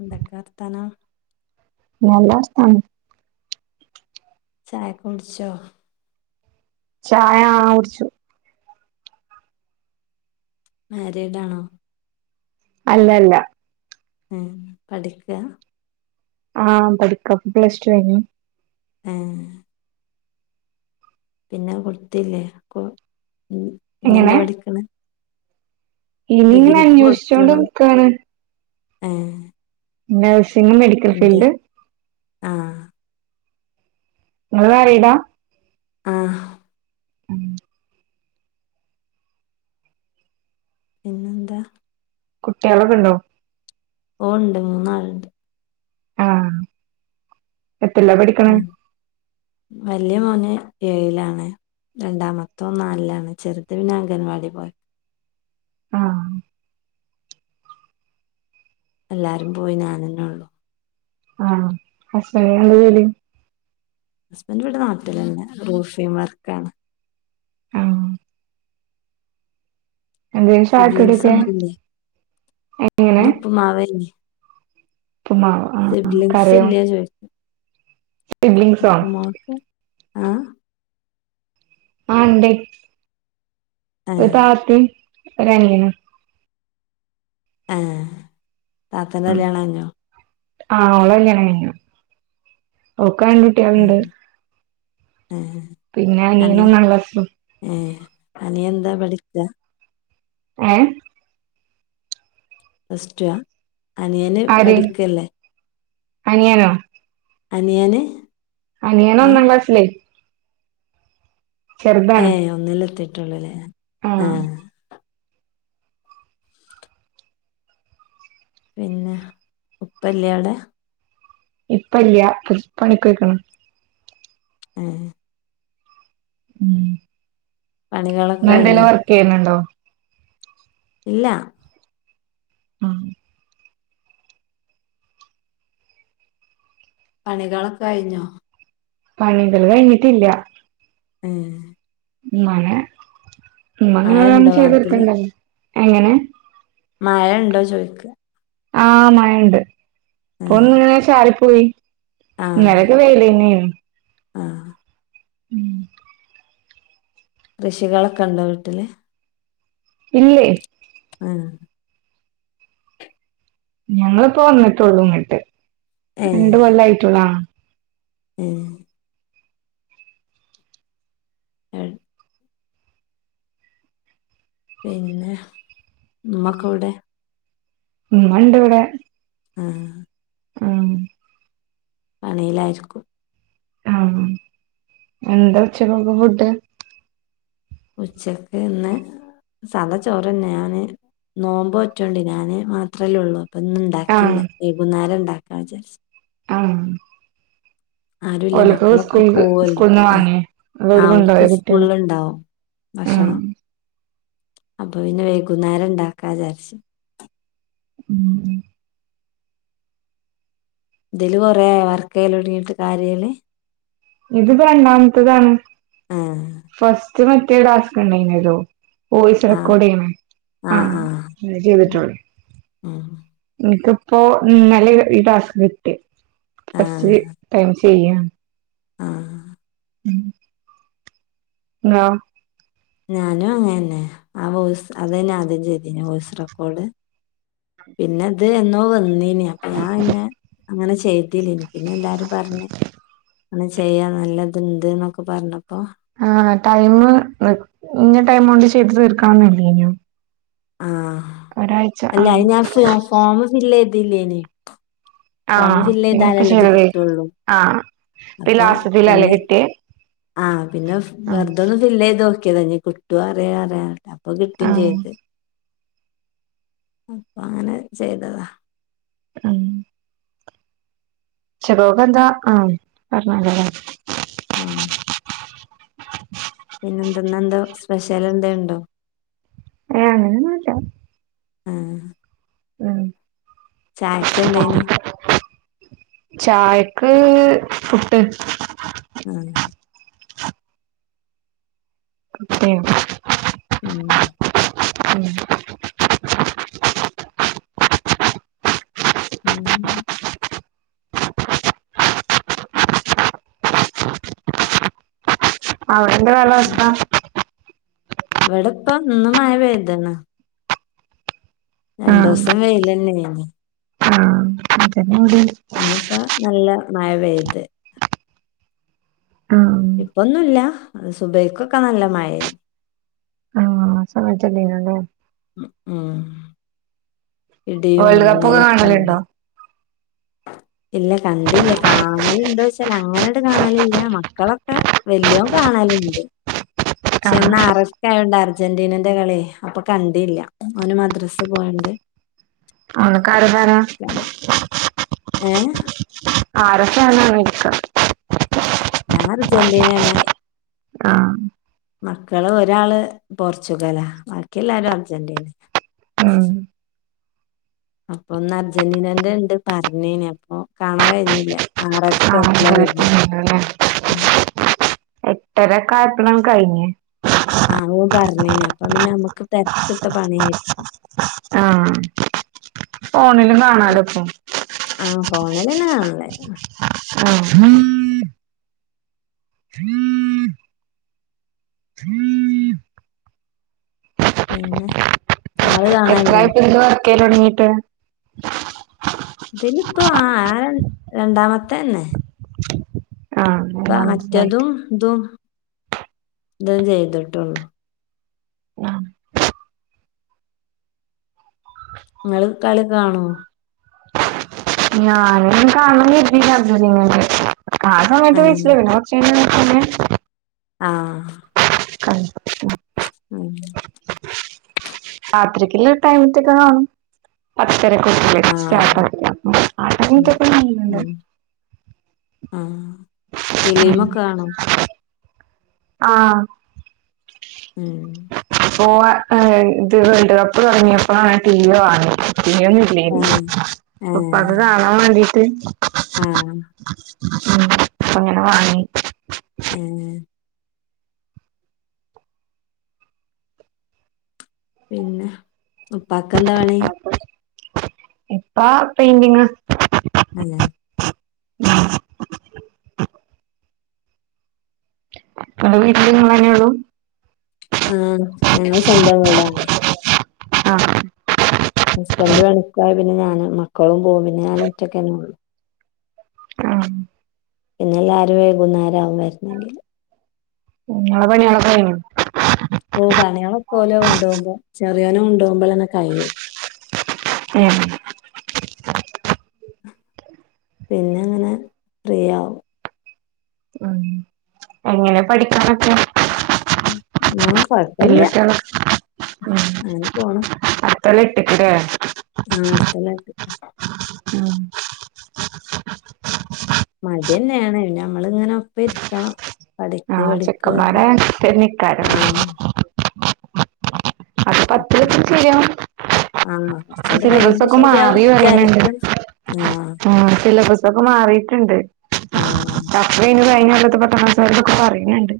എന്തക്കെ വർത്താനം നല്ലർത്താനം ചായൊക്ക കുട്ച്ചോ? ചായ ആ കുടിച്ചു മാര്യാഡാണോ? അല്ലല്ല മ് പഠിക്കാ? ആഹ് പഠിക്ക ഇപ്പ പ്ല സ് ടു കഴിഞ്ഞു ഏഹ് പിന്നെ കൊട്ത്തില്ലേ കൊ എങ്ങനെ ഇഞ്ഞെന്താ പഠിക്ക്ണെ? ഇനിങ്ങെനെ അന്വോഷിച്ചോണ്ട് ന്ക്കാണ് ഏഹ് നഴ്സിങ്ങ് മെഡി അതെ ആഹാ ഇങ്ങള് മാര്യാഡാ? ആഹ് പിന്നെന്താ കുട്ടികളൊക്കെ ഉണ്ടോ ഓ ഉണ്ട് മൂന്നാളുണ്ട് ആഹ എത്തില്ല പഠി വലിയ മോന് ഏഴിലാണ് രണ്ടാമത്തോൻ നാലിലാണ് ചെറുത് പിന്നെ അംഗൻവാടി പോയ ആഹ് എല്ലാരും പോയി ഞാൻ തന്നെ ഉള്ളൂ ഹസ്ബൻഡന് എന്ത ജോലി ഹസ്ബൻഡ ഇവിടെ നാട്ടിൽ തന്നെ റൂഫിമാർക്കാണ്. ആഹ് എന്തേലും ചായക്കടിയൊക്കെ സിബ്ലിംഗ്സൊന്നുല്ല എങ്ങനെ ഇന്ന് ഉപ്പുമാവ് തന്നെ ഉപ്പുമാവോ. ആഹ് സിബ്‌ലിങ്സ് കറിയോ ഇല്ല ചോയിക്കാ സിബ്ലിങ്സോ ഉപ്പമാക്ക് ആഹ ആ ഉണ്ട് ഏ ഒരു താത്തിം ഒരു അനിയനും ആ താത്തൻ്റെ കല്യാണം കഴിഞ്ഞോ ആഹ ഓളെ കല്യാണം കഴിഞ്ഞു. ഓക്കാണെ കുട്ട്യാളുണ്ട് ഉം ഏ പിന്നെ അനിയന് അനിയൻ ഒന്നാം ക്ലാസിൽ ഏ അനിയൻ എന്താ പഠിക്ക്ണേ ഏ പ്ലസ് ടു അനിയന് ആര് പഠിക്കല്ലേ അനിയനോ അനിയന്. അനിയന് ആ ഒന്നാം ക്ലാസ്സിലേ ഏ ചെറുതാണ് ഒന്നില എത്തിട്ടുള്ളൂല്ലേ ആഹ് ആഹ പിന്നെ ഉപ്പല്ലടെ ഇപ്പല്ല്യാ പണിക്കൊയ്ക്ണ് ഏ ഉ പണികളൊക്കെ നിങ്ങ എന്തെിലും കഴിഞ്ഞോ വർക്ക് ചെയ്യുന്നുണ്ടോ ഇല്ല ആഹ് പണികളൊക്കെ കഴിഞ്ഞോ പണികള് കയിഞ്ഞിട്ടില്ല ഉം മഴ ഉമ്മ അങ്ങനെ മഴ ഓരോന്ന് ഉണ്ടോ നാട്ടില് ചെയ്തടുക്കണ്ടല്ലോ എങ്ങനെ മഴ ഉണ്ടോ ചോയ് ക്ക് ആ മഴ ഇണ്ട് ഏ ഇപ്പൊ ഒന്ന് ഇങ്ങനെ ചാറി പോയി ഇന്നലൊക്കെ വെയിലെനെന്നു യ് ആഹ് ഉം കൃഷികളൊക്കെ ഉണ്ടോ വീട്ടില് ഇല്ലെ ആഹ ഞങ്ങള്പ്പോ വന്നിട്ടള്ളൂ ഇങ്ങട്ട് രണ്ട് കൊല്ലായിറ്റള്ളൂ ആ ഏ ഏ പിന്നെ ഉമ്മക്ക വടെ ഇമ്മണ്ട് ഇവിടെ ആഹ് ആഹ് പണിയിലായിരിക്കും ആഹ് എന്താ ഉച്ചക്കൊക്കെ ഫുഡ്? ഉച്ചക്ക് ഇന്ന് സാധാ ചോറ് തന്നെ ഞാന് നോമ്പോറ്റം ഉണ്ട് ഞാന് മാത്രല്ലേ ഉള്ളൂ ഇപ്പൊ ഉണ്ടാക്കില്ല ആഹ് വൈകുന്നേരം ഉണ്ടാക്കാ വിചാരിച്ച് ആഹ് ആരുമില്ല ഓലക്ക് മക്കളൊക്കെ സ്കൂൾക്ക് പോവല്ലോ സ്കൂൾന്ന് ആഹ് വാങ്ങി അതോല് കൊണ്ടോയ അവർക്കു കുട്ട്യാള് സ്കൂളിൽ ഉണ്ടാവും ആഹ് ഭക്ഷണം അപ്പം പിന്നെ വൈകുന്നേരം ഉണ്ടാക്കാ വിചാരിച്ചു. ഉം ! ! ! ! ! ! ! ! ! ! ! ഇത് ഇപ്പൊ രണ്ടാമത്തെതാണ് ആ ഫസ്റ്റ് മറ്റേ ഡാസ്ക് ഉണ്ടായിനല്ലോ വോയിസ് ആ റെക്കോർഡ് ചെയ്യണേ ആ ചെയ്തിട്ടോണ്ട് ആഹ് എനിക്കിപ്പോ ഇന്നലെ ഈ ടാസ്ക് കിട്ടി ആ ഫസ്റ്റ് ടൈം ചെയ്യാ ആഹ് ഉം [unintelligible] ഞാനും അങ്ങനെ ആ വോയിസ് അതുതന്നെയാ ആദ്യം ചെയ്തിന്നു വോയിസ് റെക്കോഡ് പിന്നെ അത്‌ എന്നോ വന്നി യേനി അപ്പം ഞാന് ഇന്നെ അങ്ങനെ ചെയ്തിലനി പിന്നെ എല്ലാരും പറഞ്ഞ് അന്ന് ചെയ്യാ നല്ലത് ഉണ്ടന്നൊക്കെ പറഞ്ഞപ്പൊ ആഹ് ടൈം ഇന്നാ ടൈം കൊണ്ട് ചെയ്ത് തീർക്കാം എന്നില്ലേന്നു ആഹ് അല്ല ആഹ് ഞാൻ ഫോമ് ഫില് ചെയ്തില്ലെന്നു ആ പിന്നെപ്പം ഇത് ചെയ്തത് കിട്ടുള്ളൂ ആഹ് പിന്നെ ലാസ്റ്റിലത്തേതിൽ ആല്ലേ കിട്ടിയേ ആ പിന്നെ ആഹ് വെറുതൊന്നും ഫിൽ ചെയ്ത് നോക്കിയതാ ഇനി കിട്ടുവോ അറിയാ അറിയല്ലോ ഇപ്പൊ കിട്ടുകേം ആഹ് ചെയ്ത് അങ്ങനെ ചെയ്തതാ ഉം ചെറോകന്താ ആ പറഞ്ഞാരുന്നല്ലേ ആഹ് പിന്നെ എന്തുനുയേന്തോ സ്പെഷ്യൽ എന്തെലുണ്ടോ? ഏഹ് അങ്ങനെ ഒന്നുമില്ല ആഹ് ഉം [inaudible] ചായക്ക് എന്തേനി ചായയെക്ക് പുട്ട് ആഹ് അതെ ഉം ഉം പിന്നെയെന്താ അവിടെ എന്താ കാലാവസ്ഥ ഇവിടെ ഇപ്പം ഇന്ന് മഴ പെയ്തെന്നു രണ്ടു ആഹ് ദിസം വെയിൽ തന്നെയാ [unintelligible] ഇപ്പം നല്ല മഴ പെയ്ത് ആഹ് ഉം ഇപ്പമൊന്നുമില്ല സുബൈക്കൊക്കെ നല്ല മഴയാ ആഹ് ആ സമയത്ത് അല്ലെള്ളു ഉം ഉം ഇടിയും വേൾഡ് കപ്പ് ഒക്കെ മിന്നലുമൊക്കെ ഉണ്ടാ കാണലുണ്ടോ ഇല്ല കണ്ടില്ല കാണലുണ്ടോ ചോദിച്ചാൽ അങ്ങനെ അങ്ങോട്ട്‌ കാണലില്ല മക്കളൊക്കെ വലിയോൻ കാണാനുണ്ട് പക്ഷെ ആഹ് എന്നാ അറസ്റ്റ് ആയോണ്ടാരാരുന്നു അർജന്റീനന്റെ കളി അപ്പൊ കണ്ടല്ല അവന് മദ്രാസ് പോയണ്ട് ആനക്കറ് വാര ഏ ആര സനഴിക്ക ഞാൻ അർജന്റീനയാണ് ആഹ മക്കള് ഒരാള് പോർച്ചുഗലാ ബാക്കിയ എല്ലാരും അർജന്റീന ഉം അപ്പൊ ഒന്ന് അർജന്റീനന്റെ ഉണ്ട് പറഞ്ഞേനെ അപ്പൊ കാണാൻ കഴിഞ്ഞില്ല ആ സ്കപ്പ്ലോ ആണല്ലേ ഇയ ഇട്ടര കയപ്പണം കഴിഞ് ആഹ് ഓ പറഞ്ഞേന അപ്പ പിന്നെ നമ്മുക്ക് തിരക്കിട്ട പണിയായിരിക്കും ആഹ ഫോണിലും കാണാലുംപ്പ ആഹ ഫോണിലന്നൊണല്ലേ ആഹ പിന്നെ നിങ്ങള് കാണലുണ്ടോ എത്രയട്ട എന്ത വർക്കേ തുടങ്ങീട്ട് ഇതിലപ്പോ ആ രണ്ടാമത്തെ തന്നെ ആഹ് അപ്പൊ മറ്റതും ഒന്നാമതായിട്ട് ഇതും ഇത ചെയ്തിട്ടുള്ളു ആ നിങ്ങള് കളി കാണുമോ ഞാന കാണ എങ്ങ ആ സമയത്ത് ആഹ് വഴിച്ചില്ലേ പിന്നെ കുറച്ചന്നെ ആ ആ ഉം രാത്ക്കല്ല ഒരു ടൈമത്തക്കെ കാണും ആഹ് [unintelligible] ആഹ ഫിലിമൊക്കെ കാണോ ആഹ ഉം അ ഇത് വേൾഡ് കപ്പ് തുടങ്ങിയപ്പോളാണ് ടീവി വാങ്ങിയെ നേരി ഏഹ് ഉപ്പാക്ക് കാണാൻ വേണ്ടീട്ട് ഹാ അങ്ങനെ വാങ്ങി എ പിന്നെ ഉപ്പാക്കെന്താ പണി ഇപ്പ പെയ്ന്റിങ് അന്നെ ഇങ്ങള വീട്ടില് ഇങ്ങളെന്നെയൊള്ളൂ ഹാ ഞങ്ങള സ്വന്തം വ്ടാ ഹാ ഹസ്ബൻഡറ് പണിക്കോയ പിന്നെ ഞാനും മക്കളും പോകും പിന്നെ ഞാൻ ഒറ്റക്കെനൊള്ളൂ ഹാ പിന്നെ ല്ലാവരും വൈകുന്നേര ആകും വരണെങ്കിൽ ഇങ്ങളെ പണിയൊ ഓ പണികളെക്കെലെ കൊണ്ടപോമ്പോ ചെറിയോന കൊണ്ടപോമ്പോ തന്നെ കഴിയും എ പിന്നെ അങ്ങനെഫ്രീ ആകും ഉ എങ്ങനെ പഠിക്കാനക്ക ആ കൊഴപ്പല്ല അങ്ങനെ പോണ് അടുത്തൊല്ല എട്ടക്ക്ലേ അ അടുത്തല്ലം എട്ട്ക് മടിന്നെണ് നമ്മളിങ്ങനെ ഒപ്പം ഇര്ക്കണം പഠിക്ക് ആഹ് പഠിക്ക് എന്ന് പറഞ്ഞാ ചെക്കന്മാരെ തെന്നെയ്ക്കാരം ആ അപ്പ അത്രക്കെ അപ്പൊ ശെരിയാവും ആഹ് കുറച്ചൂടെ കഴിയുമ്പോ ശരിയാവൂന്ന് വിചാരിക്ക ആ സിലബസക്കെ മാറിട്ണ്ട് ആഹ് വയ്ന് കഴിഞ്ഞല്ലത്തെ പസാക്കക്കെ പറണ് ണ്ട്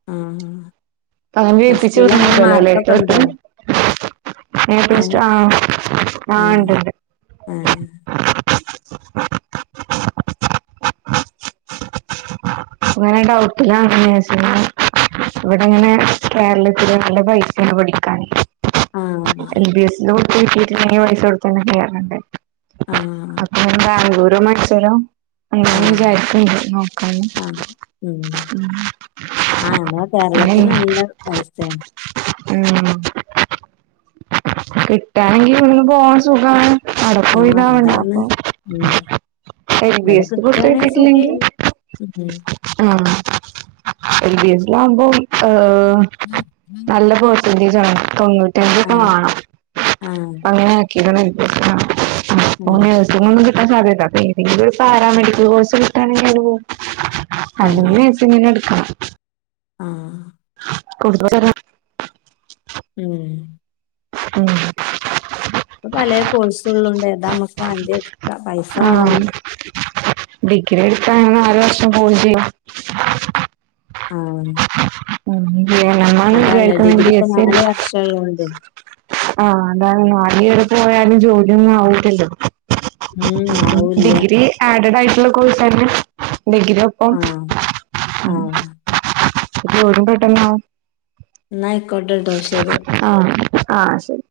ആഹ് അങ്ങനെ പ്ലസ് വേൽപ്പിച്ചു ടുൽ അങ്ങനെ വിട്ലല്ലോ മാർക്കൊക്കെ ലേട്ടർ ഉണ്ടോ എ ഏ ഉം പ്ലസ്റ്ററ്റുണ്ട്ണ്ട് ആ അങ്ങനെ കാട്ടിലാ വിചാരിച്ച് ഇവിടെങ്ങനെ കേരളത്തില് നല്ല പൈസേണ പഠിക്കാൻ ആ എൽ ബി എസ് പൈസ കൊടുത്ത്ന്ന്കയ ആ അപ്പൊ ബാംഗ്ലൂരൊ മയ്സൂരോ ആ [unintelligible] [unintelligible] നോക്കാന് ആ ഉം ആ എന്നാ പിന്നെ കേരളത്തിന് നല്ല പൈസേണ് ഉം കിട്ടാനെങ്കി ഇവിട്ന്ന് പോവാൻ സുഖാണ് ആ അടപ്പുതാവണ്ട അതാണ് അപ്പൊ ഉം എ ൽബീ ഇവിടെ എസ് പുത്ത കിട്ടാണെ കിട്ടീട്ടിലെങ്കി സുഖേനി ഉം അ എൽ ബി എ സില ആവുമ്പേ ഏഹ് [inaudible] പേസ്റ്ററ്റേജാണ് ആ തൊണ്ണൂറ്റഞ്ചൊക്കെ വാണം ആ അങ്ങനെ ന്നാണ് ഉം പോന്നെ ടെസ്റ്റ് കൊന്നും കിട്ടാൻ സാധ്യത അപ്പൊ ഏതെങ്കിലും പാരാമെഡിക്കൽ കോഴ്സ് കിട്ടണെങ്കിൽ അയിന് പോവും ആ അല്ലെങ്കി നഴ്സിങ്ങ്ന് എട്ക്ക ആഹ് കുടുബതര ഉം ഉം ഇപ്പൊ പലേ കോഴ്സുകളൊണ്ടെ ഏതാ നമ്മുക്ക് വാണ്ടിയെ പൈസ വേണം ആഹ് ഡിഗ്രി എടുത്താ ന്നാലു വർഷം പോകും ചെയ്യും ആഹ് [unintelligible] ആണ് അതാല്ലേ വിചാരിക്കുന്നത് ഡിഗ്രി ബി ഇപ്പൊ എസ് സി നാല് അല്ല വർഷൊള്ളണ്ടേ ആഹ് അതാണ് നാല് പേര് പോയാലും ജോലിയൊന്നും ആവത്തില്ലല്ലോ ഉം ആവൂല്ല ഡിഗ്രി ആഡഡ് ആയിട്ടുള്ള കോഴ്സാരുന്നെ ഡിഗ്രിയോ ആ ആ [unintelligible] പെട്ടന്നാവും ഇന്നായിക്കോട്ടെട്ടോ ശെരി ആഹ് ആഹ് ശെരി